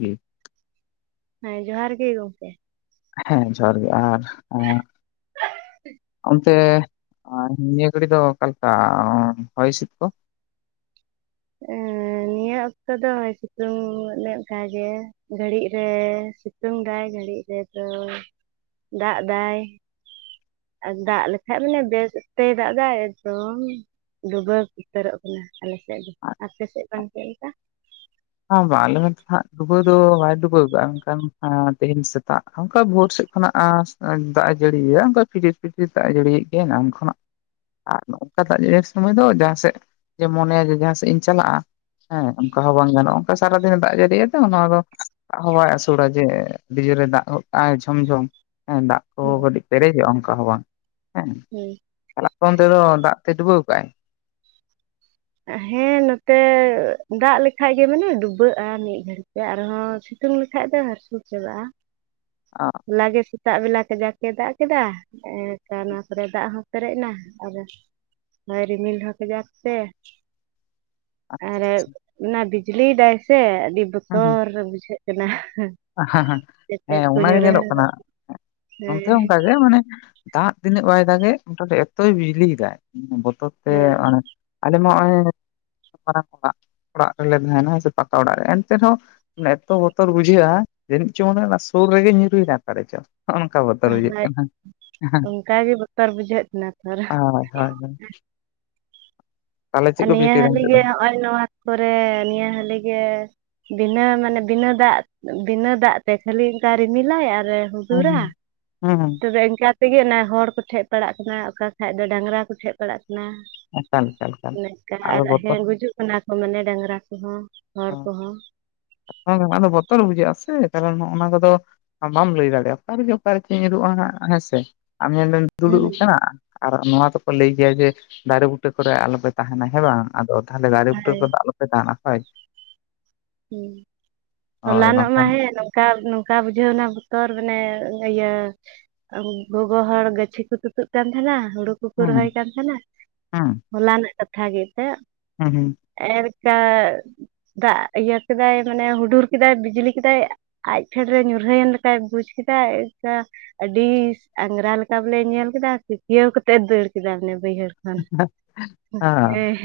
ᱦᱩᱸ ᱦᱮᱸ ᱡᱚᱦᱟᱨ ᱜᱮ ᱜᱚᱝᱠᱮ᱾ ᱦᱮᱸ ᱡᱚᱦᱟᱨ ᱜᱮ, ᱟᱨ ᱚᱱᱛᱮ ᱱᱤᱭᱟᱹ ᱜᱷᱟᱨᱤ ᱫᱚ ᱚᱠᱟᱞᱮᱠᱟ, ᱦᱚᱭ ᱦᱤᱥᱤᱛ ᱠᱚ? ᱟᱸ ᱱᱤᱭᱟᱹ ᱚᱠᱛᱚ ᱫᱚ ᱥᱤᱛᱩᱝ ᱞᱮ ᱚᱱᱮ ᱚᱝᱠᱟ ᱜᱮ᱾ ᱜᱷᱟᱹᱲᱤᱡ ᱨᱮ ᱥᱤᱛᱩᱝ ᱫᱟᱭ ᱜᱷᱟᱹᱲᱤᱡ ᱨᱮᱫᱚ ᱫᱟᱜ ᱫᱟᱭ᱾ ᱟᱨ ᱫᱟᱜ ᱞᱮᱠᱷᱟᱡ ᱢᱟᱱᱮ ᱵᱮᱥᱛᱮᱭ ᱫᱟᱜ ᱮᱫᱟ ᱮᱠᱫᱚᱢ᱾ ᱰᱩᱵᱟᱹᱣ ᱩᱛᱟᱹᱨᱚᱜ ᱠᱟᱱᱟ ᱟᱞᱮ ᱥᱮᱫ ᱫᱚ ᱟᱯᱮ ᱥᱮᱫ ᱵᱟᱝ ᱪᱮᱫᱮ ᱞᱮᱠᱟ? ᱵᱟᱝ ᱵᱟᱝ ᱟᱞᱮ ᱱᱚᱛᱮ ᱦᱟᱜ ᱫᱩᱵᱟᱹᱣ ᱫᱚ ᱵᱟᱭ ᱫᱩᱵᱟᱹᱣᱫᱟ ᱢᱮᱱ ᱠᱷᱟᱱ ᱛᱮᱦᱮᱧ ᱥᱮᱛᱟᱜ ᱚᱱᱠᱟ ᱵᱷᱳᱨ ᱥᱮᱫ ᱠᱷᱚᱱᱟᱜ ᱫᱟᱜ ᱡᱟᱹᱲᱤᱭᱫᱟ ᱚᱱᱠᱟ ᱯᱷᱤᱨ ᱯᱷᱤᱛᱤᱨ ᱫᱟᱜ ᱮ ᱡᱟᱹᱲᱤᱭᱮᱫ ᱜᱮᱭᱟ ᱚᱱᱮ ᱩᱱ ᱠᱷᱚᱱᱟᱜ ᱟᱨ ᱱᱚᱠᱟ ᱫᱟᱜ ᱡᱟᱲᱤ ᱥᱚᱢᱚᱭ ᱫᱚ ᱡᱟᱦᱟᱸ ᱥᱮᱫ ᱢᱚᱱᱮᱭᱟ ᱡᱮ ᱡᱟᱦᱟᱸ ᱥᱮᱫ ᱤᱧ ᱪᱟᱞᱟᱜᱼᱟ ᱦᱮᱸ ᱚᱱᱠᱟ ᱦᱚᱸ ᱵᱟᱝ ᱜᱟᱱᱚᱜᱼᱟ ᱚᱱᱠᱟ ᱥᱟᱨᱟᱫᱤᱱ ᱫᱟᱜ ᱡᱟᱹᱲᱤᱜ ᱟᱛᱚ ᱱᱚᱣᱟ ᱫᱚ, ᱫᱟᱜ ᱦᱚᱸ ᱵᱟᱭ ᱟᱹᱥᱩᱲᱟ ᱡᱮ ᱟᱰᱤ ᱡᱳᱨᱮ ᱫᱟᱜ ᱜᱚᱫ ᱠᱟᱜᱟᱭ ᱡᱷᱚᱢ ᱡᱷᱚᱢ ᱦᱮᱸ ᱫᱟᱜ ᱠᱚ [unintelligible] ᱠᱟᱹᱴᱤᱡ ᱯᱮᱨᱮᱡᱚᱜᱼᱟ ᱚᱱᱠᱟ ᱦᱚᱸ ᱵᱟᱝ, ᱦᱮᱸ [unintelligible] ᱛᱟᱦᱚᱞᱮ ᱯᱮ ᱚᱱ ᱛᱮᱫᱚ ᱫᱟᱜ ᱛᱮ ᱰᱩᱵᱟᱹᱣ ᱟᱠᱟᱟᱜᱼᱟᱭ? ᱦᱮᱸ ᱱᱚᱛᱮ ᱫᱟᱜ ᱞᱮᱠᱷᱟᱡ ᱜᱮ ᱢᱟᱱᱮ ᱰᱩᱵᱟᱹᱜᱼᱟ ᱢᱤᱫ ᱜᱷᱟᱹᱲᱤᱡ ᱛᱮ, ᱟᱨᱦᱚᱸ ᱥᱤᱛᱩᱝ ᱞᱮᱠᱷᱟᱡ ᱫᱚ ᱦᱟᱥᱩᱨ ᱪᱟᱵᱟᱜᱼᱟ᱾ ᱚ ᱦᱚᱞᱟᱜᱮ ᱥᱮᱛᱟᱜ ᱵᱮᱞᱟ ᱠᱟᱡᱟᱠᱮ ᱫᱟᱜ ᱠᱮᱫᱟ᱾ ᱮᱠᱷ ᱚᱱᱟ ᱠᱚᱨᱮ ᱫᱟᱜ ᱦᱚᱸ ᱯᱮᱨᱮᱡ ᱮᱱᱟ ᱟᱫᱚᱭ ᱨᱤᱢᱤᱞ ᱦᱚᱸ ᱠᱟᱡᱟᱠ ᱛᱮ, ᱟᱪᱪᱷᱟ ᱟᱨ ᱟᱪᱪᱷᱟ ᱚᱱᱟ ᱵᱤᱡᱽᱞᱤ ᱫᱟᱭ ᱥᱮ ᱟᱫᱤ ᱦᱮᱸ ᱦᱮᱸ ᱵᱚᱛᱚᱨ ᱵᱚᱛᱚᱨᱚ ᱵᱩᱡᱷᱟᱹᱜ ᱠᱟᱱᱟ᱾ ᱦᱮᱸ ᱦᱮᱸ ᱪᱮᱴᱮᱡ ᱦᱮᱸ ᱠᱚ ᱚᱱᱟᱜᱮ ᱧᱮᱞᱚᱜ ᱠᱟᱱᱟ, ᱧᱩᱨᱦᱟᱹᱜᱚᱜ ᱱᱛᱮ ᱦᱮᱸ ᱚᱱᱠᱟ ᱜᱮ ᱢᱟᱱᱮ ᱫᱟᱜ ᱛᱤᱱᱟᱹᱜ ᱵᱟᱭ ᱫᱟᱜᱮᱜ ᱢᱚᱴᱟᱢᱩᱴᱤ ᱮᱛᱚᱭ ᱵᱤᱡᱽᱞᱤᱭ ᱫᱟᱭ ᱵᱚᱛᱚᱨ ᱛᱮ ᱦᱮᱸ ᱟᱞᱮ ᱢᱟ ᱱᱚᱜᱼᱚᱭᱼᱼ ᱢᱟᱨᱟᱝ ᱚᱲᱟᱜ ᱚᱲᱟᱜ ᱨᱮᱞᱮ ᱛᱟᱦᱮᱱᱟ ᱦᱳᱭ ᱥᱮ ᱯᱟᱠᱟ ᱚᱲᱟᱜ ᱨᱮ, ᱮᱱᱛᱮ ᱨᱮᱦᱚᱸ ᱮᱛᱚ ᱵᱚᱛᱚᱨ ᱵᱩᱡᱷᱟᱹᱜᱼᱟ ᱡᱟᱹᱱᱤᱡ ᱪᱚᱝ ᱚᱱᱮ ᱚᱱᱟ ᱥᱩᱨ ᱨᱮᱜᱮ ᱧᱩᱨᱦᱩᱭᱱᱟ ᱚᱠᱟᱨᱮ ᱪᱚᱝ᱾ ᱱᱚ-ᱱᱚᱝᱠᱟ ᱵᱚᱛᱚᱨ ᱵᱩᱡᱟᱹᱜ ᱟᱨ ᱠᱟᱱᱟ, ᱚᱱᱠᱟ ᱜᱮ ᱵᱚᱛᱚᱨ ᱵᱩᱡᱷᱟᱹᱜ ᱠᱟᱱᱟ ᱛᱷᱚᱨ ᱦᱳᱭ ᱦᱳᱭ ᱦᱳᱭ ᱛᱟᱦᱚᱞᱮ ᱪᱮᱫ ᱠᱚᱯᱮ ᱱᱤᱭᱟᱹ ᱪᱤᱠᱟᱹᱭᱮᱫᱟ ᱦᱟᱹᱞᱤᱜ ᱱᱤᱛᱚᱜ ᱫᱚ? ᱜᱮ ᱱᱚᱜᱼᱚᱭ ᱱᱚᱣᱟ ᱠᱚᱨᱮ ᱱᱤᱭᱟᱹ ᱦᱟᱹᱞᱤ ᱜᱮ ᱵᱤᱱᱟᱹ ᱢᱟᱱᱮ ᱵᱤᱱᱟᱹ ᱫᱟᱜ ᱵᱤᱱᱟᱹ ᱫᱟᱜ ᱛᱮ ᱠᱷᱟᱹᱞᱤ ᱚᱱᱠᱟ ᱨᱤᱢᱤᱞᱟᱭ ᱟᱨᱮ ᱦᱩᱰᱩᱨᱟ ᱦᱩᱸ ᱦᱩᱸ ᱛᱚᱵᱮ ᱮᱱᱠᱟ ᱛᱮᱜᱮ ᱚᱱᱟ ᱦᱚᱲ ᱠᱚᱴᱷᱮᱡ ᱯᱟᱲᱟᱜ ᱠᱟᱱᱟ ᱚᱠᱟ ᱠᱷᱟᱡ ᱫᱚ ᱰᱟᱝᱨᱟ ᱠᱚᱴᱷᱮᱡ ᱯᱟᱲᱟᱜ ᱠᱟᱱᱟ᱾ ᱮᱠᱟᱞ ᱮᱠᱟᱞ ᱮᱠᱟᱞ ᱱᱤᱱᱠᱟ ᱟᱫᱚ ᱟᱨ ᱵᱚᱛᱚᱨ ᱦᱮᱸ ᱜᱩᱡᱩᱜ ᱠᱟᱱᱟ ᱠᱚ ᱢᱟᱱᱮ ᱰᱟᱝᱨᱟ ᱠᱚᱦᱚᱸ ᱦᱚᱲ ᱦᱚᱸ ᱠᱚᱦᱚᱸ, [unintelligible] ᱟᱫᱚ ᱵᱚᱛᱚᱨ ᱵᱩᱡᱷᱟᱹᱜ ᱟ ᱥᱮ ᱠᱟᱨᱚᱱ ᱱᱚᱜ ᱱᱚᱣᱟ ᱠᱚᱫᱚ ᱟᱢ ᱵᱟᱢ ᱞᱟᱹᱭ ᱫᱟᱲᱮᱭᱟᱜᱼᱟ, ᱚᱠᱟᱨᱮ ᱡᱮ ᱚᱠᱟᱨᱮ ᱪᱮᱫ ᱧᱩᱨᱩᱜ-ᱟ ᱦᱟᱸᱜ ᱦᱮᱸᱥᱮ ᱟᱢ ᱧᱮᱞᱢᱮ ᱦᱮᱸ ᱫᱩᱲᱩᱵ ᱟᱠᱟᱱᱟ ᱟᱨ ᱱᱚᱣᱟ ᱫᱚᱠᱚ ᱞᱟᱹᱭ ᱜᱮᱭᱟ ᱡᱮ ᱫᱟᱨᱮ ᱵᱩᱴᱟᱹ ᱠᱚᱨᱮ ᱟᱞᱚᱯᱮ ᱛᱟᱦᱮᱱᱟ ᱦᱮᱸ ᱵᱟᱝ, ᱟᱫᱚ ᱛᱟᱦᱚᱞᱮ ᱫᱟᱨᱮ ᱵᱩᱴᱟᱹ ᱦᱳᱭ ᱠᱚᱫᱚ ᱟᱞᱚᱯᱮ ᱛᱟᱦᱮᱱᱟ ᱦᱳᱭ᱾ ᱦᱩᱸ ᱦᱳᱭ ᱦᱚᱞᱟᱱᱚᱜ ᱢᱟ ᱵᱟᱝᱠᱷᱟᱱ ᱦᱮᱸ ᱠᱟ ᱱᱚᱝᱠᱟ ᱵᱩᱡᱷᱟᱹᱣᱱᱟ ᱵᱚᱛᱚᱨ ᱢᱟᱱᱮ ᱤᱭᱟᱹ ᱜᱚᱜᱚ ᱦᱚᱲ ᱜᱟᱹᱪᱷᱤ ᱠᱚ ᱛᱩᱛᱩᱫ ᱠᱟᱱ ᱛᱟᱦᱮᱱᱟ ᱦᱩᱲᱩ ᱦᱩᱲᱩ ᱠᱚ ᱦᱩᱸ ᱨᱚᱦᱚᱭ ᱠᱟᱱ ᱛᱟᱦᱮᱱᱟ ᱦᱩᱸ ᱦᱚᱞᱟᱱᱟᱜ ᱠᱟᱛᱷᱟ ᱜᱮ [unintelligible] ᱮᱨᱠᱟ ᱫᱟᱜ ᱤᱭᱟᱹ ᱠᱮᱫᱟᱭ ᱢᱟᱱᱮ ᱦᱩᱰᱩᱨ ᱠᱮᱫᱟᱭ ᱵᱤᱡᱽᱞᱤ ᱠᱮᱫᱟᱭ ᱟᱡ ᱯᱷᱷᱮᱰᱨᱮ ᱧᱩᱨᱦᱟᱹᱭᱮᱱ ᱞᱮᱠᱟᱭ ᱵᱩᱡ ᱠᱮᱫᱟᱭ ᱥᱮ ᱟᱹᱰᱤ ᱟᱸᱜᱨᱟ ᱞᱮᱠᱟ ᱵᱚᱞᱮ ᱧᱮᱞ ᱠᱮᱫᱟ ᱠᱤᱠᱤᱭᱟᱹᱣ ᱠᱟᱛᱮᱫ ᱫᱟᱹᱲ ᱠᱮᱫᱟ ᱵᱟᱹᱭᱦᱟᱹᱲ ᱦᱮᱸ ᱦᱮᱸ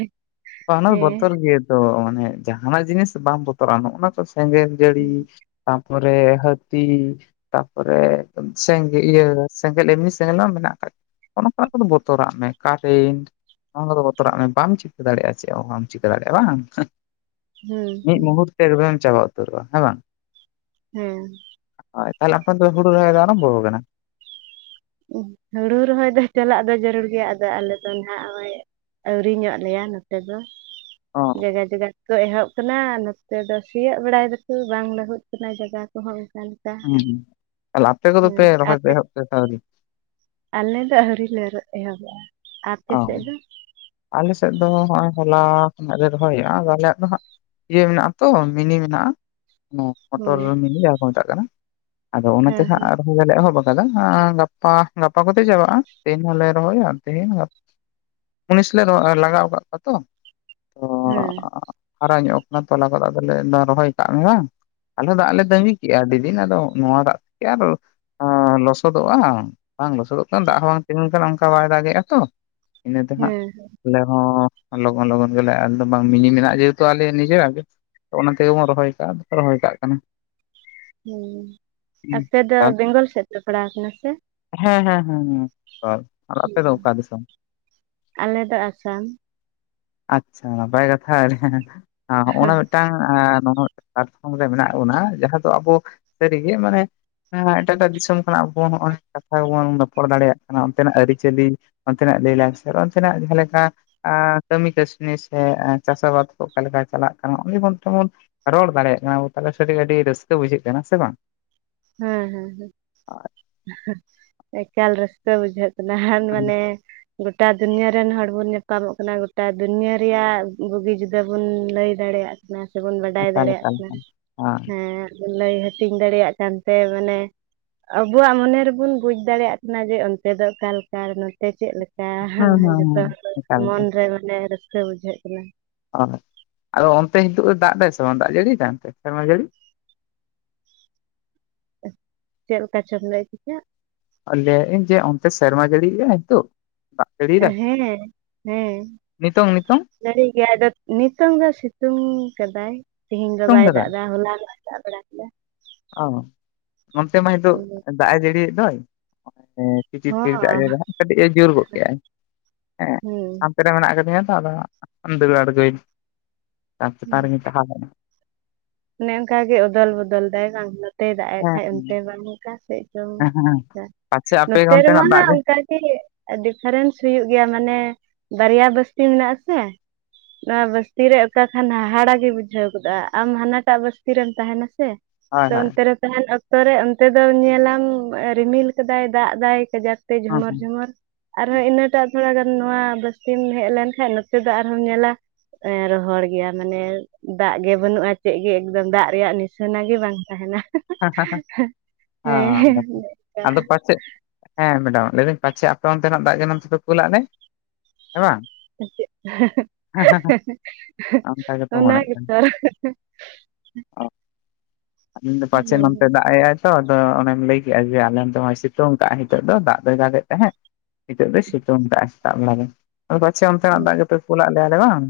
ᱵᱚᱛᱚᱨ ᱜᱮ ᱛᱚ ᱢᱟᱱᱮ ᱡᱟᱦᱟᱱᱟᱜ ᱡᱤᱱᱤᱥ ᱵᱟᱢ ᱵᱚᱛᱚᱨᱚᱜᱼᱟ ᱱᱚᱜᱼᱚᱱᱟ ᱛᱚ ᱥᱮᱸᱜᱮᱞ ᱡᱟᱹᱲᱤ, ᱛᱟᱯᱚᱨᱮ ᱦᱟᱛᱤ, ᱛᱟᱯᱚᱨᱮ ᱥᱮᱸᱜᱮᱞ ᱤᱭᱟᱹ ᱥᱮᱸᱜᱮᱞ ᱮᱢᱱᱤ ᱥᱮᱸᱜᱮᱞ ᱢᱟ ᱢᱮᱱᱟᱜ ᱟᱠᱟᱫ ᱚᱱᱠᱟᱱᱟᱜ ᱠᱚᱫᱚ ᱵᱚᱛᱚᱨᱟᱜ ᱢᱮ ᱠᱟᱨᱮᱱᱴ ᱚᱱᱟ ᱠᱚᱫᱚ ᱵᱚᱛᱚᱨᱟᱜ ᱢᱮ ᱵᱟᱢ ᱪᱤᱠᱟᱹ ᱪᱤᱠᱟᱹ ᱫᱟᱲᱮᱭᱟᱜᱼᱟ ᱪᱮᱫ ᱦᱚᱸ ᱵᱟᱢ ᱪᱤᱠᱟᱹ ᱫᱟᱲᱮᱭᱟᱜᱼᱟ ᱵᱟᱝ ᱦᱩᱸ ᱢᱤᱫ ᱦᱩᱸ ᱢᱩᱦᱩᱨ ᱛᱮ ᱮᱠᱫᱚᱢᱮᱢ ᱪᱟᱵᱟ ᱩᱛᱟᱹᱨᱚᱜᱼᱟ ᱦᱮᱸ ᱵᱟᱝ? ᱦᱮᱸ᱾ ᱦᱚᱭ ᱛᱟᱦᱚᱞᱮ ᱟᱯᱮ ᱚᱱᱛᱮ ᱫᱚ ᱦᱩᱲᱩ ᱨᱚᱦᱚᱭ ᱫᱚ ᱟᱨᱚᱢᱵᱚ ᱠᱟᱱᱟ? ᱦᱩᱲᱩ ᱨᱚᱦᱚᱭ ᱫᱚ ᱪᱟᱞᱟᱜ ᱫᱚ ᱡᱟᱹᱨᱩᱲ ᱜᱮᱭᱟ, ᱟᱫᱚ ᱟᱞᱮ ᱫᱚ ᱱᱟ ᱦᱟᱸᱜ ᱱᱚᱜ-ᱚᱭ ᱟᱹᱣᱨᱤ ᱧᱚᱜ ᱞᱮᱭᱟ ᱱᱚᱛᱮ ᱫᱚ ᱚ ᱡᱟᱜᱟ ᱡᱟᱜᱟ ᱠᱚ ᱮᱦᱚᱵ ᱠᱟᱱᱟ ᱱᱚᱛᱮ ᱫᱚ ᱥᱤᱭᱳᱜ ᱵᱟᱲᱟᱭ ᱫᱟᱠᱩ ᱵᱟᱝ ᱞᱟᱹᱦᱩᱫ ᱠᱟᱱᱟ ᱡᱟᱭᱜᱟ ᱠᱚᱦᱚᱸ ᱚᱱᱠᱟᱱ᱾ ᱦᱩᱸ ᱦᱩᱸ ᱛᱟᱦᱚᱞᱮ ᱟᱯᱮ ᱠᱚᱫᱚ ᱯᱮ ᱨᱚᱦᱚᱭ ᱯᱮ ᱟᱯᱮ ᱮᱦᱚᱵ ᱠᱮᱫᱟ ᱥᱮ ᱟᱹᱣᱨᱤ? ᱟᱞᱮ ᱫᱚ ᱟᱹᱣᱨᱤ ᱞᱮ ᱮᱦᱚᱵᱚᱜᱼᱟ, ᱟᱯᱮ ᱚ ᱥᱮᱫ ᱫᱚ? ᱟᱞᱮ ᱥᱮᱫ ᱫᱚ ᱦᱚᱜᱼᱚᱭ ᱦᱚᱞᱟ ᱠᱷᱱᱟᱜ ᱞᱮ ᱨᱚᱦᱚᱭᱮᱫ ᱟ ᱟᱫᱚ ᱟᱞᱮᱭᱟᱜ ᱫᱚ ᱦᱟᱸᱜᱼᱼ ᱤᱭᱟᱹ ᱢᱮᱱᱟᱜ-ᱟ ᱛᱚ ᱢᱤᱱᱤ ᱢᱮᱱᱟᱜᱼᱟ᱾ ᱢᱚᱴᱚᱨ ᱦᱮᱸ ᱢᱤᱱᱤ ᱡᱟᱦᱟᱸ ᱠᱚ ᱢᱮᱛᱟᱜ ᱠᱟᱱᱟ ᱟᱫᱚ ᱚᱱᱟᱛᱮ ᱦᱮᱸ ᱦᱟᱸᱜ [unintelligible] ᱮᱦᱚᱵ ᱟᱠᱟᱫᱟ ᱟᱸ ᱜᱟᱯᱟ ᱜᱟᱯᱟ ᱠᱚᱛᱮ ᱪᱟᱵᱟᱜᱼᱟ, ᱛᱮᱦᱮᱧ ᱦᱚᱸᱞᱮ ᱨᱚᱦᱚᱭᱟ ᱛᱤᱦᱤᱧ ᱜᱟᱯᱼᱼ ᱢᱩᱱᱤᱥ ᱞᱮ ᱨᱚ ᱞᱟᱜᱟᱣ ᱟᱠᱟᱫ ᱠᱚᱣᱟ ᱛᱚ ᱛᱚᱼᱼ ᱦᱮᱸ᱾ ᱦᱟᱨᱟ ᱧᱚᱜ ᱠᱟᱱᱟ ᱛᱚᱞᱟ ᱠᱚᱫᱚ ᱟᱫᱚ ᱞᱮ ᱨᱚᱦᱚᱭ ᱠᱟᱜ ᱢᱮ ᱵᱟᱝ᱾ ᱟᱞᱮ ᱫᱟᱜ ᱞᱮ ᱛᱟᱹᱜᱤ ᱠᱮᱜᱼᱟ ᱟᱹᱰᱤ ᱫᱤᱱ ᱟᱫᱚ ᱱᱚᱣᱟ ᱫᱟᱜ ᱛᱮᱠᱤ ᱟᱨᱼᱼ ᱚ ᱞᱚᱥᱚᱫᱚᱜᱼᱟ, ᱵᱟᱝ ᱞᱚᱥᱚᱫᱚᱜᱼᱼ ᱫᱟᱜ ᱦᱚᱸ ᱵᱟᱝ ᱛᱤᱸᱜᱩ ᱞᱮᱱᱠᱷᱟᱱ ᱚᱱᱠᱟ ᱵᱟᱭ ᱫᱟᱜᱮᱜᱼᱟ ᱛᱚ, ᱤᱱᱟᱹᱛᱮ ᱦᱟᱸᱜᱼᱼ ᱦᱮᱸ ᱟᱞᱮ ᱦᱚᱸ ᱞᱚᱜᱚᱱ ᱞᱚᱜᱚᱱ ᱜᱮᱞᱮ ᱟᱞᱮ ᱫᱚ ᱵᱟᱝ ᱢᱤᱱᱤ ᱢᱮᱱᱟᱜᱼᱟ ᱡᱮᱦᱮᱛᱩ ᱟᱞᱮ ᱱᱤᱡᱮᱨᱟᱜ ᱜᱮ᱾ ᱚᱱᱟ ᱛᱮᱜᱮ ᱵᱚᱱ ᱨᱚᱦᱚᱭ ᱠᱟᱜᱼᱟ, ᱨᱚᱦᱚᱭ ᱠᱟᱜ ᱠᱟᱱᱟ᱾ ᱦᱮᱸ ᱟᱯᱮ ᱫᱚ ᱛᱟᱦᱚᱞᱮ ᱵᱮᱝᱜᱚᱞ ᱥᱮᱫ ᱯᱮ ᱯᱟᱲᱟᱣ ᱟᱠᱟᱱᱟ ᱥᱮ? ᱦᱮᱸ ᱦᱮᱸ ᱦᱮᱸ ᱦᱮ [unintelligible] ᱟᱞᱮ ᱫᱚ ᱟᱥᱟᱢ᱾ ᱟᱪᱪᱷᱟ ᱱᱟᱯᱟᱭ ᱠᱟᱛᱷᱟ ᱦᱚ ᱚᱱᱟᱼᱼ ᱢᱤᱫᱴᱟᱝ ᱱᱚᱣᱟ ᱯᱞᱟᱴ ᱯᱷᱚᱢ ᱨᱮ ᱢᱮᱱᱟᱜ ᱵᱚᱱᱟ ᱡᱟᱦᱟᱸ ᱫᱚ ᱟᱵᱚ ᱥᱟᱹᱨᱤ ᱜᱮ ᱢᱟᱱᱮᱼᱼ ᱮᱴᱟᱜ ᱮᱴᱟᱜ ᱫᱤᱥᱚᱢ ᱠᱷᱚᱱᱟᱜ ᱟᱵᱚ ᱦᱚᱸᱜᱼᱚᱭ ᱠᱟᱛᱷᱟ ᱵᱚᱱ ᱨᱚᱯᱚᱲ ᱫᱟᱲᱮᱭᱟᱜ ᱠᱟᱱᱟ, ᱚᱱᱛᱮᱱᱟᱜ ᱟᱹᱨᱤᱪᱟᱹᱞᱤᱼᱼ ᱚᱱᱛᱮᱱᱟᱜ ᱞᱟᱹᱭᱼᱞᱟᱠᱪᱟᱨ ᱚᱱᱛᱮᱱᱟᱜ ᱡᱟᱦᱟᱸ ᱞᱮᱠᱟᱼᱼ ᱟ ᱠᱟᱹᱢᱤ ᱠᱟᱹᱥᱱᱤ ᱥᱮ ᱪᱟᱥ ᱟᱵᱟᱫ ᱚᱠᱟᱞᱮᱠᱟᱭ ᱪᱟᱞᱟᱜ ᱠᱟᱱᱟ [unintelligible] ᱨᱚᱲ ᱫᱟᱲᱮᱭᱟᱜ ᱠᱟᱱᱟ ᱵᱚ ᱛᱟᱦᱚᱞᱮ ᱟᱹᱰᱤ ᱨᱟᱹᱥᱠᱟᱹ ᱵᱩᱡᱷᱟᱹᱜ ᱠᱟᱱᱟ ᱥᱮ ᱵᱟᱝ? ᱦᱮᱸ ᱦᱮᱸ ᱦᱮᱸ ᱮᱠᱟᱞ ᱨᱟᱹᱥᱠᱟᱹ ᱵᱩᱡᱷᱟᱹᱜ᱾ ᱱᱟᱦᱟᱱ ᱢᱟᱱᱮᱼᱼ ᱜᱚᱴᱟ ᱫᱩᱱᱭᱟᱹ ᱨᱮᱱ ᱦᱚᱲ ᱵᱚᱱ ᱧᱟᱯᱟᱢᱚᱜ ᱠᱟᱱᱟ ᱜᱚᱴᱟ ᱫᱩᱱᱭᱟᱹ ᱨᱮᱭᱟᱜ ᱵᱩᱜᱤ ᱡᱩᱫᱟᱹ ᱵᱚᱱ ᱞᱟᱹᱭ ᱫᱟᱲᱮᱭᱟᱜᱼᱼ ᱥᱮ ᱵᱚᱱ ᱵᱟᱰᱟᱭ ᱮᱠᱟᱞ ᱫᱟᱲᱮᱭᱟᱜ ᱮᱠᱟᱞ ᱮᱠᱟᱞ ᱦᱮᱸ ᱠᱟᱱᱟ ᱦᱮᱸ ᱞᱟᱹᱭ ᱦᱟᱹᱴᱤᱧ ᱫᱟᱲᱮᱭᱟᱜ ᱠᱟᱱᱛᱮ ᱢᱟᱱᱮᱼᱼ ᱟᱵᱩᱣᱟᱜ ᱢᱚᱱᱮ ᱨᱮᱵᱚᱱ ᱵᱩᱡ ᱫᱟᱲᱮᱭᱟᱜ ᱠᱟᱱᱟ ᱡᱮ ᱚᱱᱛᱮ ᱫᱚ ᱚᱠᱟᱞᱮᱠᱟ, ᱱᱚᱛᱮ ᱪᱮᱫ ᱞᱮᱼᱼ ᱦᱮᱸ ᱦᱮᱸ [unintelligible] ᱡᱚᱛᱚ ᱦᱮᱸ ᱦᱚᱲ ᱮᱠᱟᱞ ᱜᱮ ᱢᱚᱱ ᱨᱮ ᱢᱟᱱᱮ ᱨᱟᱹᱥᱠᱟᱹ ᱵᱩᱡᱷᱟᱹᱜ ᱠᱟᱱᱟ᱾ ᱚ ᱟᱫᱚ ᱚᱱᱛᱮ ᱦᱤᱛᱳᱜ ᱮ ᱫᱟᱜ ᱫᱟᱭ ᱥᱮ ᱵᱟᱝ ᱫᱟᱜ ᱡᱟᱹᱲᱤᱭᱮᱫᱟᱭ ᱚᱱᱛᱮ ᱥᱮᱨᱢᱟ ᱡᱟᱹᱲᱤ? ᱪᱮᱫ ᱞᱮᱠᱟ ᱪᱚᱢ ᱞᱟᱹᱭ ᱠᱤᱫᱟ? ᱞᱟᱹᱭᱮᱜ ᱟᱹᱧ ᱡᱮ ᱚᱱᱛᱮ ᱥᱮᱨᱢᱟ ᱡᱟᱹᱲᱤᱭᱮᱜᱼᱟᱭ ᱦᱤᱛᱳᱜ? ᱫᱟᱜ ᱥᱟᱹᱲᱤ ᱭᱮᱫᱟᱭ ᱦᱮᱸ ᱱᱤᱛᱚᱝ ᱱᱤᱛᱚᱝ? ᱡᱟᱹᱲᱤ ᱜᱮᱭᱟᱭ ᱟᱫᱚ ᱱᱤᱛᱚᱝ ᱫᱚ ᱥᱤᱛᱩᱝ ᱠᱟᱫᱟᱭ ᱛᱦᱮᱧ ᱫᱚ ᱥᱤᱛᱩᱝ ᱵᱟᱭ ᱫᱟᱜ ᱠᱟᱫᱟᱭ ᱮᱫᱟ ᱦᱚᱞᱟᱼᱼ ᱫᱟᱜ ᱵᱟᱲᱟ ᱠᱮᱭᱟ᱾ ᱚ ᱱᱚᱱᱛᱮ ᱢᱟ ᱦᱤᱛᱳᱜ ᱫᱟᱜ ᱮ ᱡᱟᱹᱲᱤᱭᱮᱫ ᱫᱚᱭᱼᱼ ᱦᱚᱸ [unintelligible] ᱫᱟᱜ ᱮ ᱡᱚᱨᱚᱭ ᱫᱟ ᱠᱟᱹᱴᱤᱡᱼᱮ ᱡᱳᱨ ᱜᱚᱫ ᱠᱮᱜ ᱟᱭ ᱦᱮᱸᱼᱼ ᱦᱩᱸ ᱪᱷᱟᱫᱨᱮ ᱢᱮᱱᱟᱜ ᱟᱠᱟᱫᱤᱧᱟ ᱛᱚ ᱟᱫᱚ ᱫᱟᱹᱲᱹ ᱟᱲᱜᱳᱭᱮᱱᱟᱹᱧ ᱪᱷᱟᱫ ᱪᱮᱛᱟᱱ ᱦᱩᱸ, ᱨᱮᱜᱤᱧ ᱛᱟᱦᱮᱸ ᱠᱟᱱᱟ᱾ ᱚᱱᱮ ᱚᱱᱠᱟ ᱜᱮ ᱚᱫᱚᱞ ᱵᱚᱫᱚᱞ ᱫᱟᱭ ᱵᱟᱝ ᱱᱚᱛᱮᱭ ᱫᱟᱜ ᱮᱫ ᱦᱮᱸ ᱠᱷᱟᱱ ᱚᱱᱛᱮ ᱵᱟᱝ ᱚᱠᱟ ᱥᱮᱫ ᱪᱚᱼᱼ ᱦᱮᱸ ᱦᱮᱸ ᱯᱟᱪᱷᱮ ᱟᱯᱮ ᱱᱚᱛᱮ ᱨᱮ ᱢᱟ ᱚᱱᱛᱮᱱᱟᱜ ᱫᱟᱜ ᱦᱟᱜ ᱡᱟᱹᱲᱤ ᱚᱱᱠᱟᱼᱼ ᱰᱤᱯᱷᱟᱨᱮᱱᱥ ᱦᱩᱭᱩᱜ ᱜᱮᱭᱟ ᱢᱟᱱᱮ ᱵᱟᱨᱭᱟ ᱵᱚᱥᱛᱤ ᱢᱮᱱᱟᱜ ᱟᱥᱮᱼᱼ ᱱᱚᱣᱟ ᱵᱟᱥᱛᱤ ᱨᱮ ᱚᱠᱟ ᱠᱷᱟᱱ ᱦᱟᱦᱟᱲᱟ ᱜᱮ ᱵᱩᱡᱷᱟᱹᱣ ᱜᱚᱫᱚᱜᱼᱟ, ᱟᱢ ᱦᱟᱱᱟᱼᱼ ᱴᱟᱜ ᱵᱟᱥᱛᱤ ᱨᱮᱢ ᱛᱟᱦᱮᱸᱱᱟ ᱥᱮ ᱦᱳᱭ ᱛᱚ ᱦᱳᱭ ᱚᱱᱛᱮ ᱨᱮᱼᱼ ᱛᱟᱦᱮᱱ ᱚᱠᱛᱚ ᱨᱮ ᱚᱱᱛᱮ ᱫᱚ ᱧᱮᱞᱟᱢ ᱨᱤᱢᱤᱞ ᱠᱟᱫᱟᱭ ᱫᱟᱜ ᱫᱟᱭ ᱠᱟᱡᱟᱠ᱾ ᱛᱮ ᱦᱮᱸ ᱡᱷᱢᱚᱨ ᱡᱷᱢᱚᱨ ᱟᱨᱦᱚᱸ ᱤᱱᱟᱹᱴᱟᱜ ᱛᱷᱚᱲᱟ ᱜᱟᱱ ᱱᱚᱣᱟ ᱵᱥᱛᱤᱢ ᱦᱮᱡ ᱞᱮᱱᱠᱷᱟᱱ ᱱᱚᱛᱮ ᱫᱚ ᱟᱨᱦᱢ ᱧᱮᱞᱟ ᱮ ᱨᱚᱦᱚᱲ ᱜᱮᱭᱟ ᱢᱟᱱᱮ ᱫᱟᱜ ᱜᱮ ᱵᱟᱹᱱᱩᱜᱼᱟ᱾ ᱪᱮᱫ ᱜᱮ ᱮᱠᱫᱚᱢ ᱫᱟᱜ ᱨᱮᱭᱟᱜ ᱱᱤᱥᱟᱱᱟ ᱜᱮ ᱵᱟᱝ ᱛᱟᱦᱮᱱᱟ᱾ [unintelligible] ᱦᱮᱸ ᱟᱫᱚ ᱯᱟᱪᱮᱫ ᱦᱮᱸ ᱢᱮᱰᱟᱢ ᱞᱟᱹᱭᱫᱟᱹᱧ ᱯᱟᱪᱷᱮ ᱟᱯᱮ ᱚᱱᱛᱮᱱᱟᱜ ᱫᱟᱜ ᱜᱮ ᱱᱚᱛᱮᱯᱮ ᱠᱩᱞᱟᱜ ᱞᱮ ᱦᱮᱸ ᱵᱟᱝ, [inaudible] ᱚᱱᱠᱟ ᱜᱮᱛᱚ ᱚᱱᱟ ᱢᱟᱲᱮᱜ ᱠᱟᱱᱟ᱾ ᱜᱮᱛᱚ [unintelligible] ᱯᱟᱪᱮᱫ ᱱᱚᱝᱛᱮ ᱫᱟᱜ ᱮᱭᱟᱭ ᱛᱚ ᱟᱫᱚ ᱚᱱᱮᱢ ᱞᱟᱹᱭᱠᱮᱫ ᱡᱮ ᱟᱞᱮᱱᱚᱛᱮ ᱥᱤᱛᱩᱝ ᱠᱟᱭ ᱱᱤᱛᱚᱜ ᱫᱚ ᱫᱟᱜ ᱫᱚᱭ ᱫᱟᱜᱮᱭᱛ ᱛᱟᱦᱮᱛ᱾ ᱱᱤᱛᱚᱜ ᱫᱚᱭ ᱥᱤᱛᱩᱝ ᱠᱟᱟᱜ ᱥᱮᱛᱟᱜ ᱵᱮᱲᱟ ᱫᱚ, ᱯᱟᱪᱷᱮ ᱚᱱᱛᱮ ᱱᱟᱜ ᱫᱟᱜ ᱜᱮᱯᱮ ᱠᱩᱞᱟᱫ ᱞᱮᱭᱟ ᱵᱟᱝ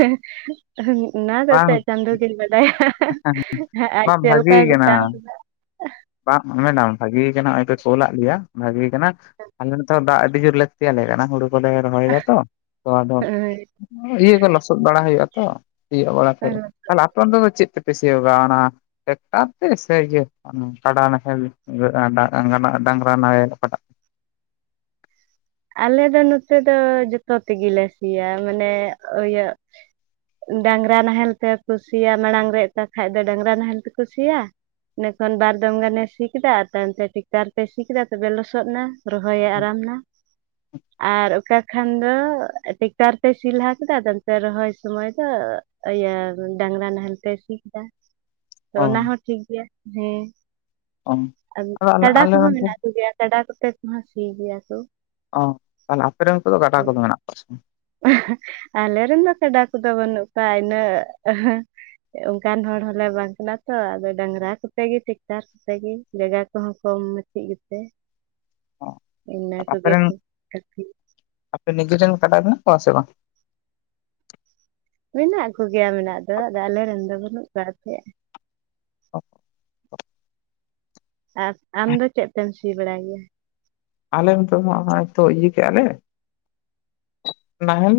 [inaudible] ᱚᱱᱟ ᱫᱚ ᱵᱟᱝ ᱱᱛᱮ ᱪᱟᱸᱫᱚ ᱜᱤᱧ ᱵᱟᱰᱟᱭᱟ᱾ ᱟᱡ ᱵᱟᱝ ᱪᱮᱫ ᱵᱷᱟᱜᱤ ᱞᱮᱠᱟᱭ ᱠᱟᱱᱟ ᱜᱚᱴᱟ ᱠᱟᱫᱟ [inaudible] ᱞᱮᱭᱟ ᱵᱷᱟᱜᱮ ᱠᱟᱱᱟ ᱟᱞᱮ ᱱᱚᱛᱮ ᱫᱟᱜ ᱟᱹᱰᱤ ᱡᱳᱨ ᱞᱮ ᱠᱟᱱᱟ ᱦᱩᱲᱩ ᱠᱚᱞᱮ ᱨᱚᱦᱚᱭ ᱫᱟ ᱛᱚ ᱟᱫᱚ ᱦᱮᱸ ᱤᱭᱟᱹ ᱠᱚ ᱞᱚᱥᱚᱫ ᱵᱟᱲᱟ ᱦᱩᱭᱩᱜᱼᱟ ᱛᱚ᱾ ᱥᱤᱭᱜ ᱵᱟᱲᱟ ᱠᱚ ᱦᱮᱸ, ᱛᱟᱦᱚᱞᱮ ᱟᱯᱮ ᱫᱚ ᱪᱮᱫ ᱛᱮᱯᱮ ᱥᱤᱭᱳᱚᱜᱼᱟ ᱚᱱᱟ ᱴᱮᱠᱴᱟᱨ ᱛᱮ ᱥᱮ ᱤᱭᱟᱹ ᱠᱟᱰᱟ ᱱᱟᱦᱮᱞ ᱰᱟᱝᱨᱟ ᱱᱟᱦᱮᱞ ᱚᱠᱟ ᱢᱟ? ᱟᱞᱮ ᱫᱚ ᱱᱚᱛᱮ ᱫᱚ ᱡᱚᱛᱚ ᱛᱮᱜᱮᱞᱮ ᱥᱤᱭᱟ, ᱢᱟᱱᱮ ᱤᱭᱟᱹ ᱰᱟᱝᱨᱟ ᱱᱟᱦᱮᱞ ᱯᱮ ᱠᱩᱥᱤᱭᱟ ᱢᱟᱲᱟᱝ ᱨᱮ ᱛ ᱠᱷᱟᱱᱡ ᱫᱚ ᱰᱟᱝᱨᱟ ᱱᱟᱦᱮᱞ ᱯᱮ ᱠᱩᱥᱤᱭᱟᱜ, ᱤᱱᱟᱹᱠᱷᱚᱱ ᱵᱟᱨ ᱫᱚᱢ ᱜᱟᱱᱮ ᱥᱤ ᱠᱮᱫᱟ ᱟᱨ ᱛᱟᱭᱚᱢᱛᱮ ᱴᱮᱠᱴᱟᱨ ᱛᱮ ᱥᱤ ᱠᱮᱫᱟ ᱛᱚᱵᱮ ᱞᱚᱥᱚᱫ ᱮᱱᱟ᱾ ᱨᱚᱦᱚᱭᱮ ᱟᱨᱟᱢ ᱮᱱᱟ᱾ ᱟᱨ ᱚᱠᱟ ᱠᱷᱟᱱ ᱫᱚ ᱴᱮᱠᱴᱟᱨ ᱛᱮ ᱥᱤ ᱞᱟᱦᱟ ᱠᱮᱫᱟ ᱟᱫᱚ ᱚᱱᱛᱮ ᱨᱚᱦᱚᱭ ᱥᱚᱢᱚᱭ ᱫᱚ ᱤᱭᱟᱹ ᱰᱟᱝᱨᱟ ᱱᱟᱦᱮᱞ ᱛᱮ ᱥᱤ ᱠᱮᱫᱟ᱾ [inaudible] ᱟᱫᱚ ᱚᱱᱟ ᱦᱚᱸ ᱴᱷᱤᱠ ᱜᱮᱭᱟ ᱦᱮᱸ ᱚ ᱟᱨ ᱟᱫᱚ ᱟᱞᱮ ᱠᱟᱰᱟ ᱟᱞᱮ ᱠᱚᱦᱚᱸ ᱱᱚᱛᱮ ᱢᱮᱱᱟᱜ ᱠᱚᱜᱮᱭᱟ᱾ ᱠᱟᱰᱟ ᱠᱟᱛᱮ ᱠᱚᱦᱚᱸ ᱥᱤ ᱜᱮᱭᱟ ᱠᱚ᱾ ᱚ ᱛᱟᱦᱞᱮ ᱟᱯᱮ ᱨᱮᱱ ᱠᱚᱫᱚ ᱠᱟᱰᱟ ᱠᱚᱫᱚ ᱢᱮᱱᱟᱜ ᱠᱚᱣᱟ ᱥᱮ ᱵᱟᱝ? ᱟᱞᱮ ᱨᱮᱱ ᱫᱚ ᱠᱟᱰᱟ ᱠᱚᱫᱚ ᱵᱟᱹᱱᱩᱜ ᱠᱚᱣᱟ ᱤᱱᱟᱹᱜ ᱚᱱᱠᱟᱱ ᱦᱚᱲ ᱦᱚᱞᱮ ᱵᱟᱝ ᱠᱟᱱᱟ ᱛᱚ ᱟᱫᱚ ᱰᱟᱝᱨᱟ ᱠᱚᱛᱮ ᱜᱮ ᱴᱮᱠᱴᱟᱨ ᱥᱮᱸᱜᱮ ᱡᱟᱜᱟ ᱠᱚᱦᱚᱸ ᱠᱚᱢ [inaudible] ᱜᱮᱛᱮ ᱚ ᱟᱯᱮᱨᱮᱱ [unintelligible] ᱟᱯᱮ ᱱᱤᱡᱮᱨᱮᱱ ᱠᱟᱰᱟ ᱢᱮᱱᱟ ᱠᱚᱣᱟᱜ ᱥᱮ ᱵᱟᱝ? ᱢᱮᱱᱟᱜ ᱠᱚᱜᱮᱭᱟ ᱢᱮᱱᱟᱜ ᱫᱚ ᱟᱫᱚ ᱟᱞᱮᱨᱮᱱ ᱫᱚ ᱵᱟᱹᱱᱩᱜ ᱠᱚᱣᱟ ᱛᱟᱦᱮᱸᱫ᱾ [unintelligible] ᱟᱨ ᱟᱢ ᱫᱚ ᱪᱮᱫ ᱛᱮᱢ ᱥᱤ ᱵᱟᱲᱟᱭ ᱜᱮᱭᱟ? ᱟᱞᱮ ᱦᱚᱸᱛᱳ ᱦᱟᱸᱜ ᱱᱚᱜ-ᱚᱭ ᱛᱚ ᱤᱭᱟᱹ ᱠᱮᱫᱼᱟ ᱞᱮ ᱱᱟᱦᱮᱞ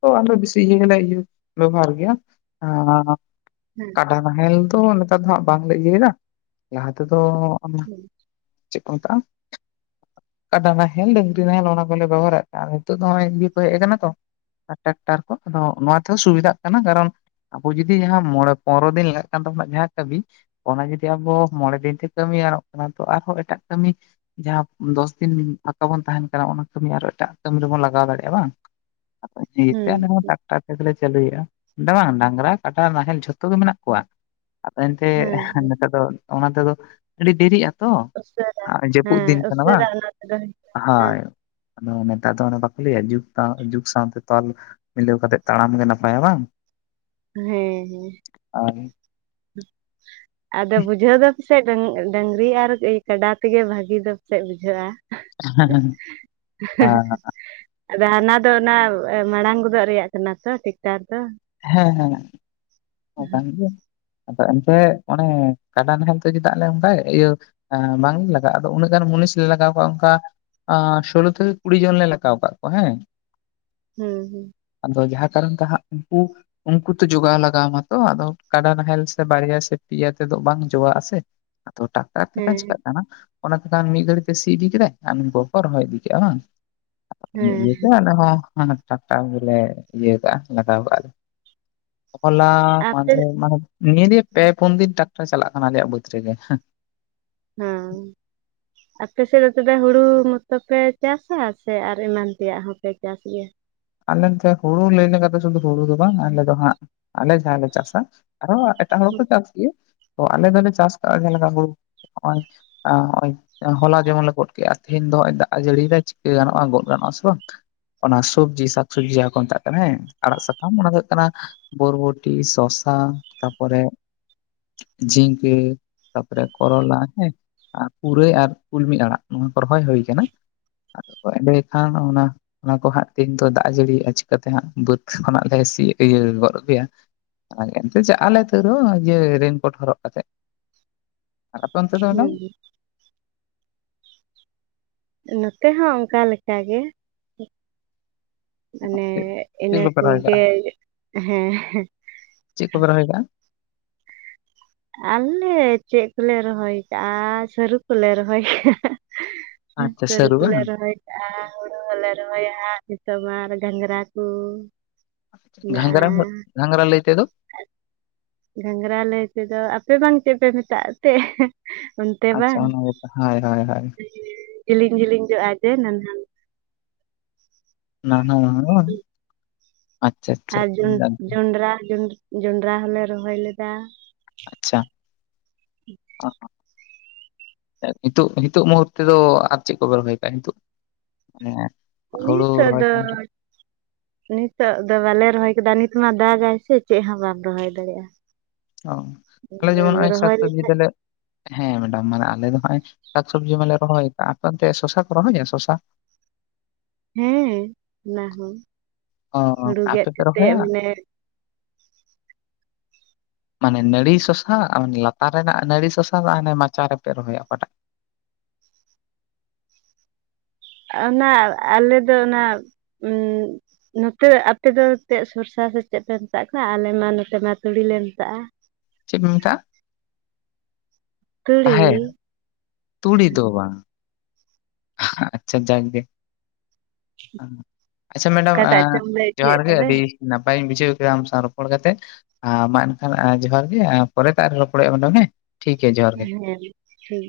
ᱛᱚ ᱟᱞᱮ ᱵᱮᱥᱤ ᱤᱭᱟᱹ ᱜᱮᱞᱮ ᱵᱮᱵᱚᱦᱟᱨ ᱜᱮᱭᱟ, [unintelligible] [unintelligible] ᱠᱟᱲᱟ ᱱᱟᱦᱮᱞ ᱫᱚ ᱱᱮᱛᱟᱨ ᱫᱚ ᱦᱟᱸᱜ ᱵᱟᱝᱞᱮ ᱤᱭᱟᱹᱭᱟ ᱞᱟᱦᱟ ᱛᱮᱫᱚ ᱦᱮᱸ ᱪᱮᱫ ᱠᱚ ᱢᱮᱛᱟᱜᱼᱟ? ᱠᱟᱰᱟ ᱱᱟᱦᱮᱞ ᱰᱟᱹᱝᱨᱤ ᱱᱟᱦᱮᱞ ᱚᱱᱟ ᱠᱚᱞᱮ ᱵᱮᱵᱚᱦᱟᱨᱮᱫ ᱛᱟᱦᱮᱸ ᱱᱤᱛᱚᱜ ᱫᱚ ᱱᱚᱜᱼᱚᱭ ᱤᱭᱟᱹ ᱠᱚ ᱦᱮᱡ ᱟᱠᱟᱱᱟ ᱛᱚ, ᱴᱨᱟᱠᱴᱟᱨ ᱠᱚ ᱟᱫᱚ ᱱᱚᱣᱟ ᱛᱮᱦᱚᱸ ᱥᱩᱵᱤᱫᱷᱟᱜ ᱠᱟᱱᱟ, ᱠᱟᱨᱚᱱ ᱟᱵᱚ ᱡᱩᱚᱫᱤ ᱡᱟᱦᱟᱸ ᱢᱚᱬᱮ ᱯᱚᱱᱮᱨᱚ ᱫᱤᱱ ᱞᱟᱜᱟᱜ ᱠᱟᱱ ᱛᱟᱵᱚᱱᱟ ᱡᱟᱦᱟᱸ ᱠᱟᱹᱢᱤ ᱚᱱᱟ ᱡᱩᱫᱤ ᱟᱵᱚ ᱢᱚᱬᱮ ᱫᱤᱱᱛᱮ ᱠᱟᱹᱢᱤ ᱜᱟᱱᱚᱜ ᱠᱟᱱᱟ ᱛᱚ ᱟᱨᱦᱚᱸ ᱮᱴᱟᱜ ᱠᱟᱹᱢᱤ ᱡᱟᱦᱟᱸ ᱫᱚᱥ ᱫᱤᱱ ᱯᱷᱟᱠᱟ ᱵᱚᱱ ᱛᱟᱦᱮᱱ ᱠᱟᱱᱟ ᱚᱱᱟ ᱠᱟᱹᱢᱤ ᱟᱨᱚ ᱮᱴᱟᱜ ᱠᱟᱹᱢᱤ ᱨᱮᱵᱚᱱ ᱞᱟᱜᱟᱣ ᱫᱟᱲᱮᱭᱟᱜᱼᱟ ᱵᱟᱝ᱾ [unintelligible] ᱟᱞᱮᱦᱚᱸ ᱴᱟᱠᱴᱟᱨ ᱞᱮ ᱪᱟᱹᱞᱩᱭᱮᱜᱼᱟ ᱵᱟᱝ ᱰᱟᱝᱨᱟ ᱠᱟᱰᱟ ᱱᱟᱦᱮᱞ ᱡᱷᱚᱛᱚ ᱜᱮ ᱢᱮᱱᱟᱜ ᱠᱚᱣᱟ᱾ ᱨᱟ ᱛᱟᱭᱚᱢ ᱛᱮ ᱦᱮᱸ ᱱᱮᱛᱟᱨ ᱫᱚ ᱚᱱᱟ ᱛᱮᱫᱚ ᱟᱹᱰᱤ ᱫᱮᱨᱤᱜ ᱟᱛᱚ ᱩᱥᱟᱹᱨᱟ ᱡᱟᱹᱯᱩᱫ ᱦᱮᱸ ᱫᱤᱱ ᱠᱟᱱᱟ ᱩᱥᱟᱹᱨᱟ ᱵᱟᱝ, [unintelligible] ᱦᱳᱸᱭ ᱟᱫᱚ ᱱᱮᱛᱟᱨ ᱫᱚ ᱚᱱᱮ ᱵᱟᱠᱚ ᱞᱟᱹᱭᱟ ᱡᱩᱜᱽ ᱥᱟᱶ ᱡᱩᱜᱽ ᱥᱟᱶᱛᱮ ᱛᱚᱞᱼ ᱢᱤᱞᱟᱹᱣ ᱠᱟᱛᱮᱜ ᱛᱟᱲᱟᱢ ᱜᱮ ᱱᱟᱯᱟᱭᱟ ᱵᱟᱝ? ᱦᱮᱸ ᱦᱮᱸ ᱟᱨ [inaudible] [inaudible] ᱟᱫᱚ ᱵᱩᱡᱷᱟᱹᱣ ᱫᱚ ᱯᱟᱥᱮᱜ ᱰᱟ. ᱝ ᱰᱟᱹᱝᱨᱤ ᱟᱨ ᱠᱟᱰᱟ ᱛᱮᱜᱮ ᱵᱷᱟᱹᱜᱤ ᱫᱚ ᱯᱟᱥᱮᱫ ᱵᱩᱡᱷᱟᱹᱜᱼᱟ᱾ ᱟᱨ [unintelligible] ᱟᱫᱚ ᱦᱟᱱᱟ ᱫᱚ ᱚᱱᱟ ᱢᱟᱲᱟᱝ ᱜᱚᱫᱚᱜ ᱨᱮᱭᱟᱜ ᱠᱟᱱᱟ ᱛᱚ ᱴᱮᱠᱴᱟᱨ ᱫᱚ᱾ ᱦᱮᱸ ᱦᱮᱸ ᱦᱮᱸ ᱠᱟᱱ ᱜᱮᱭᱟ᱾ ᱟᱫᱚ ᱮᱱᱛᱮᱫ ᱚᱱᱮ ᱠᱟᱰᱟ ᱱᱟᱦᱮᱞ ᱛᱮ ᱪᱮᱫᱟᱜ ᱞᱮ ᱚᱱᱠᱟᱭᱮᱫ ᱤᱭᱟᱹᱼ ᱵᱟᱝᱞᱮ ᱞᱟᱜᱟᱜᱼᱟ ᱟᱫᱚ ᱩᱱᱟᱹᱜ ᱜᱟᱱ ᱢᱩᱱᱤᱥ ᱞᱮ ᱞᱟᱜᱟᱣ ᱠᱚᱣᱟ ᱚᱱᱠᱟ ᱥᱳᱞᱳ ᱛᱮᱠᱮ ᱠᱩᱲᱤ ᱡᱚᱱ ᱞᱮ ᱞᱟᱜᱟᱣ ᱠᱟᱫ ᱠᱚᱣᱟ ᱦᱮᱸ ᱦᱩᱸ ᱦᱩᱸ ᱟᱫᱚ ᱡᱟᱦᱟᱸ ᱠᱟᱨᱚᱱ ᱛᱮ ᱦᱟᱸᱜ ᱩᱱᱠᱩ ᱩᱱᱠᱩ ᱛᱚ ᱡᱚᱜᱟᱣ ᱞᱟᱜᱟᱣ ᱟᱢᱟᱛᱚ ᱟᱫᱚ ᱠᱟᱰᱟ ᱱᱟᱦᱮᱞ ᱥᱮ ᱵᱟᱨᱭᱟ ᱥᱮ ᱯᱮᱭᱟ ᱛᱮᱫᱚ ᱵᱟᱝ ᱡᱚᱜᱟᱜ ᱟᱥᱮ ᱟᱛᱚ ᱴᱟ ᱟᱨ ᱛᱮᱠᱷᱚᱱ ᱦᱮᱸ ᱪᱤᱠᱟᱹᱜ ᱠᱟᱱᱟ ᱚᱱᱟᱛᱮᱠᱷᱟᱱ ᱢᱤᱫ ᱜᱷᱲᱤᱛᱮ ᱥᱤ ᱤᱫᱤ ᱠᱮᱫᱟᱭ ᱟᱨ ᱱᱩᱠᱩ ᱫᱚᱸᱠᱚ ᱨᱚᱦᱚᱭ ᱤᱫᱤ ᱠᱮᱜᱼᱟ ᱵᱟᱝ? [unintelligible] ᱤᱱᱟᱹ ᱦᱮᱸ ᱤᱭᱟᱹᱛᱮ ᱟᱞᱮ ᱦᱚᱸ ᱢᱟᱱᱮ ᱴᱟᱠᱴᱟᱨ ᱜᱮᱞᱮ ᱤᱭᱟᱹ ᱦᱟᱠᱟᱜᱼᱟ ᱞᱟᱜᱟᱣ ᱟᱠᱟᱜᱼᱟᱞᱮ ᱦᱚᱞᱟ ᱟᱯᱮ ᱢᱟᱦᱫᱷᱮᱨ ᱚᱱᱟ ᱦᱚᱸ ᱱᱤᱭᱟᱹ ᱞᱤᱭᱮ ᱯᱮ ᱯᱩᱱ ᱫᱤᱱ ᱴᱟᱠᱴᱟᱨ ᱪᱟᱞᱟᱜ ᱠᱟᱱᱟ ᱟᱞᱮᱭᱟᱜ ᱵᱟᱹᱫᱽ ᱨᱮᱜᱮ ᱦᱮᱸᱜ ᱦᱮᱸ [inaudible] ᱟᱯᱮ ᱥᱮᱫ ᱫᱚ ᱫᱚ ᱛᱚᱵᱮ ᱦᱩᱲᱩ ᱢᱚᱛᱚ ᱯᱮ ᱪᱟᱥᱟ ᱥᱮ ᱟᱨ ᱮᱢᱟᱱ ᱛᱮᱭᱟᱜ ᱦᱚᱸᱯᱮ ᱪᱟᱥ ᱜᱮᱭᱟ? ᱟᱞᱮ ᱛᱮ ᱦᱩᱲᱩ ᱞᱟᱹᱭ ᱞᱮᱠᱟ ᱫᱚ ᱥᱩᱫᱩ ᱦᱩᱲᱩ ᱫᱚ ᱵᱟᱝ ᱟᱞᱮ ᱫᱚ ᱦᱟᱸᱜ ᱟᱞᱮ ᱡᱟᱦᱟᱸ ᱞᱮ ᱪᱟᱥᱟ ᱟᱨᱦᱚᱸ ᱮᱴᱟᱜ ᱦᱚᱲ ᱦᱠᱚ ᱪᱟᱥ ᱜᱮᱭᱟ ᱛᱚ ᱟᱞᱮ ᱫᱚᱞᱮ ᱪᱟᱥ ᱠᱟᱜ-ᱟ ᱡᱮᱞᱠᱟ [unintelligible] ᱱᱚᱜ ᱚᱭ ᱟ ᱦᱚᱸᱜ ᱚᱭ ᱦᱚᱞᱟ ᱡᱮᱢᱚᱱ ᱞᱮ ᱜᱚᱫ ᱠᱮᱜ-ᱟ ᱛᱮᱦᱮᱱ ᱫᱚ ᱦᱚᱜᱚᱭ ᱫᱟᱜ ᱮ ᱡᱟᱹᱲᱤᱭ ᱫᱟ ᱪᱤᱠᱟᱹ ᱜᱟᱱᱚᱜ-ᱟ ᱜᱚᱫ ᱜᱟᱱᱚᱜ-ᱟ ᱥᱮ ᱵᱟᱝ? ᱚᱱᱟ ᱥᱚᱵᱽᱡᱤ ᱥᱟᱠ ᱥᱚᱵᱽᱡᱤ ᱡᱟᱦᱟᱸ ᱠᱚ ᱢᱮᱛᱟᱜ ᱠᱟᱱᱟ ᱦᱮᱸ ᱟᱲᱟᱜ ᱥᱟᱠᱟᱢ ᱚᱱᱟ ᱫᱚ ᱦᱩᱭᱩᱜ ᱠᱟᱱᱟ ᱵᱚᱨ ᱵᱚᱴᱤ ᱥᱚᱥᱟ ᱛᱟᱯᱚᱨᱮ ᱡᱷᱤᱸᱜᱟᱹ ᱛᱟᱯᱚᱨᱮ ᱠᱚᱨᱚᱞᱟ ᱦᱮᱸ᱾ ᱯᱩᱨᱟᱹᱭ ᱟᱨ ᱠᱩᱞᱢᱤ ᱟᱲᱟᱜ ᱱᱚᱶᱟ ᱠᱚ ᱨᱚᱦᱚᱭ ᱦᱩᱭ ᱟᱠᱟᱱᱟ ᱟᱫᱚ ᱮᱸᱰᱮ ᱠᱷᱟᱱ ᱚᱱᱟ ᱚᱱᱟ ᱠᱚ ᱦᱟᱸᱜ ᱛᱤᱦᱤᱱ ᱫᱚ ᱫᱟᱜ ᱟᱜ ᱡᱟᱹᱲᱤ ᱭᱮᱜ-ᱟ ᱪᱤᱠᱟᱹ ᱛᱮ ᱦᱟᱸᱜ ᱵᱟᱹᱫᱽ ᱠᱷᱚᱱᱟᱜ ᱞᱮ ᱥᱤ ᱤᱭᱟᱹ ᱜᱚᱫ ᱟᱹᱜᱩᱭᱟ᱾ [unintelligible] ᱪᱟᱜ ᱟᱞᱮ ᱛᱟᱹᱣ ᱨᱮᱦᱚ ᱨᱮᱱ ᱠᱳᱴ ᱦᱚᱨᱚᱜ ᱠᱟᱛᱮᱫ ᱟᱨ ᱟᱯᱮ ᱚᱱᱛᱮ ᱫᱚ ᱟᱫᱚ ᱦᱩᱸ ᱱᱚᱛᱮ ᱦᱚᱸ ᱚᱝᱠᱟ ᱞᱮᱠᱟ ᱜᱮ᱾ ᱢᱟᱱᱮ ᱪᱮᱫ ᱪᱮᱫ ᱤᱱᱟᱹ ᱠᱚᱯᱮ ᱨᱚᱦᱚᱭ ᱠᱟᱜᱼᱟ ᱠᱩᱜᱮ ᱦᱮᱸ᱾ ᱪᱮᱫ ᱠᱚᱯᱮ ᱨᱚᱦᱚᱭ ᱟᱠᱟᱜ-ᱟ? ᱟᱞᱮ ᱪᱮᱫ ᱠᱚᱞᱮ ᱨᱚᱦᱚᱭ ᱠᱟᱜ-ᱟ ᱥᱟᱹᱨᱩ ᱠᱚᱞᱮ ᱨᱚᱦᱚᱭ ᱠᱟᱜ-ᱟ᱾ ᱟᱪᱪᱷᱟ ᱥᱟᱹᱨᱩ ᱠᱚᱞᱮ ᱵᱟᱝ ᱨᱚᱦᱚᱭᱼ ᱟᱨ ᱦᱩᱲᱩ ᱦᱚᱞᱮ ᱨᱚᱦᱚᱭᱟ ᱱᱤᱛᱳ ᱢᱟ ᱟᱨ ᱜᱷᱟᱸᱝᱜᱽᱨᱟ ᱠᱩ᱾ ᱜᱷᱟᱝᱨᱟ ᱜᱷᱟᱝᱨᱟ ᱞᱟᱹᱭ ᱛᱮ ᱫᱚ? ᱜᱷᱟᱝᱽᱨᱟ ᱞᱟᱹᱭ ᱛᱮ ᱫᱚ ᱟᱯᱮ ᱵᱟᱝ ᱪᱮᱫ ᱯᱮ ᱢᱮᱛᱟᱜ ᱮᱱᱛᱮ? ᱚᱱᱛᱮ ᱟᱪᱪᱷᱟ ᱵᱟᱝ ᱚᱱᱟ ᱜᱮᱛᱚ ᱦᱳᱭ ᱦᱳᱭ ᱦᱳᱭ ᱡᱤᱞᱤᱧ ᱡᱤᱞᱤᱧ ᱡᱚᱜ-ᱟ ᱡᱮ ᱱᱟᱱᱦᱟᱼ ᱱᱟᱱᱦᱟ ᱱᱟᱱᱦᱟ ᱵᱟᱝ? ᱟᱪᱪᱷᱟ ᱟᱪᱪᱷᱟ ᱟᱨ ᱡᱚᱱ ᱡᱚᱱᱰᱨᱟ ᱡᱚᱱᱰᱨᱟ ᱦᱚᱞᱮ ᱨᱚᱦᱚᱭ ᱞᱮᱫᱟ᱾ ᱟᱪᱪᱷᱟ᱾ ᱱᱤᱛᱳᱜ ᱱᱤᱛᱳᱜ ᱢᱩᱦᱩᱨᱛᱮ ᱫᱚ ᱟᱨ ᱪᱮᱫ ᱠᱚ ᱯᱮ ᱨᱚᱦᱚᱭ ᱠᱟᱜ-ᱟ ᱱᱤᱛᱳᱜ? ᱦᱮᱸ ᱦᱩᱲᱩ ᱨᱚᱭ ᱱᱤᱛᱳᱜ ᱫᱚ ᱵᱟᱞᱮ ᱨᱚᱦᱚᱭ ᱠᱮᱫᱟ ᱱᱤᱛ ᱢᱟ ᱫᱟᱜᱟᱭ ᱥᱮ ᱪᱮᱫ ᱦᱚᱸ ᱵᱟᱢ ᱨᱚᱦᱚᱭ ᱫᱟᱲᱮᱭᱟ-ᱟ᱾ ᱚ ᱟᱞᱮ ᱡᱮᱢᱚᱱ ᱱᱚᱜᱼᱚᱭ ᱥᱟᱠ ᱨᱚᱦᱚᱭ ᱥᱚᱵᱡᱤ ᱞᱮᱠᱷᱟᱡ ᱫᱚᱞᱮ ᱦᱮᱸ ᱢᱮᱰᱟᱢ ᱢᱟᱱᱮ ᱟᱞᱮ ᱫᱚ ᱦᱚᱜᱼᱚᱭ ᱥᱟᱠ ᱥᱚᱵᱡᱤ ᱢᱟᱞᱮ ᱨᱚᱦᱚᱭ ᱠᱟᱜᱼᱟ, ᱟᱯᱮ ᱚᱱᱛᱮ ᱥᱚᱥᱟ ᱠᱚ ᱨᱚᱦᱚᱭᱟ ᱥᱚᱥᱟ? ᱦᱮᱸ ᱚᱱᱟ ᱦᱚᱸ᱾ ᱚ ᱦᱩᱲᱩ ᱜᱮᱫ ᱟᱯᱮ ᱯᱮ ᱠᱟᱛᱮᱫ ᱨᱚᱦᱚᱭᱟ? ᱢᱟᱱᱮ ᱢᱟᱱᱮ ᱱᱟᱹᱲᱤ ᱥᱚᱥᱟ ᱞᱟᱛᱟᱨ ᱨᱮᱱᱟᱜ ᱱᱟᱹᱲᱤ ᱥᱚᱥᱟ ᱫᱚ ᱦᱟᱱᱮ ᱢᱟᱪᱟ ᱨᱮᱯᱮ ᱨᱚᱦᱚᱭᱟ ᱚᱠᱟᱴᱟᱜ? ᱚᱱᱟ ᱟᱞᱮ ᱫᱚ ᱚᱱᱟ [inaudible] ᱱᱚᱛᱮ ᱟᱯᱮ ᱫᱚ ᱛᱮᱜ ᱥᱚᱨᱥᱟ ᱥᱮ ᱪᱮᱫ ᱯᱮ ᱢᱮᱛᱟᱜ ᱠᱟᱱᱟ, ᱟᱞᱮ ᱢᱟ ᱱᱚᱛᱮ ᱢᱟ ᱛᱩᱲᱤ ᱞᱮ ᱢᱮᱛᱟᱜᱼᱟ᱾ ᱪᱮᱜ ᱯᱮ ᱢᱮᱛᱟᱜᱼᱟ? ᱛᱩᱲᱤ ᱛᱟᱦᱮ ᱛᱩᱲᱤ ᱫᱚ ᱵᱟᱝ᱾ ᱟᱪᱪᱷᱟ ᱡᱟᱠ ᱜᱮ᱾ ᱟᱪᱷᱟ ᱢᱮᱰᱟᱢ ᱚᱠᱟᱴᱟᱜ ᱮᱸ ᱪᱚᱢ ᱞᱟᱹᱭ ᱡᱚᱦᱟᱨ ᱦᱚᱪᱚᱭᱮᱫ ᱜᱮ ᱛᱚᱵᱮ ᱟᱹᱰᱤ ᱱᱟᱯᱟᱭᱤᱧ ᱵᱩᱡᱷᱟᱹᱣ ᱠᱮᱫᱟ ᱟᱢ ᱥᱟᱶ ᱨᱚᱯᱚᱲ ᱠᱟᱛᱮᱫ᱾ ᱟ ᱢᱟ ᱮᱱᱠᱷᱟᱱ ᱡᱚᱦᱟᱨ ᱜᱮ ᱮᱸ ᱯᱚᱨᱮ ᱛᱮ ᱟᱨᱚ ᱨᱚᱯᱚᱲ ᱦᱳᱭᱳᱜᱼᱟ ᱢᱮᱰᱟᱢ ᱦᱮᱸ᱾ ᱴᱷᱤᱠ ᱜᱮᱭᱟ ᱡᱚᱦᱟᱨ ᱜᱮ᱾ ᱦᱮᱸ ᱴᱷᱤᱠ ᱜᱮᱭᱟ᱾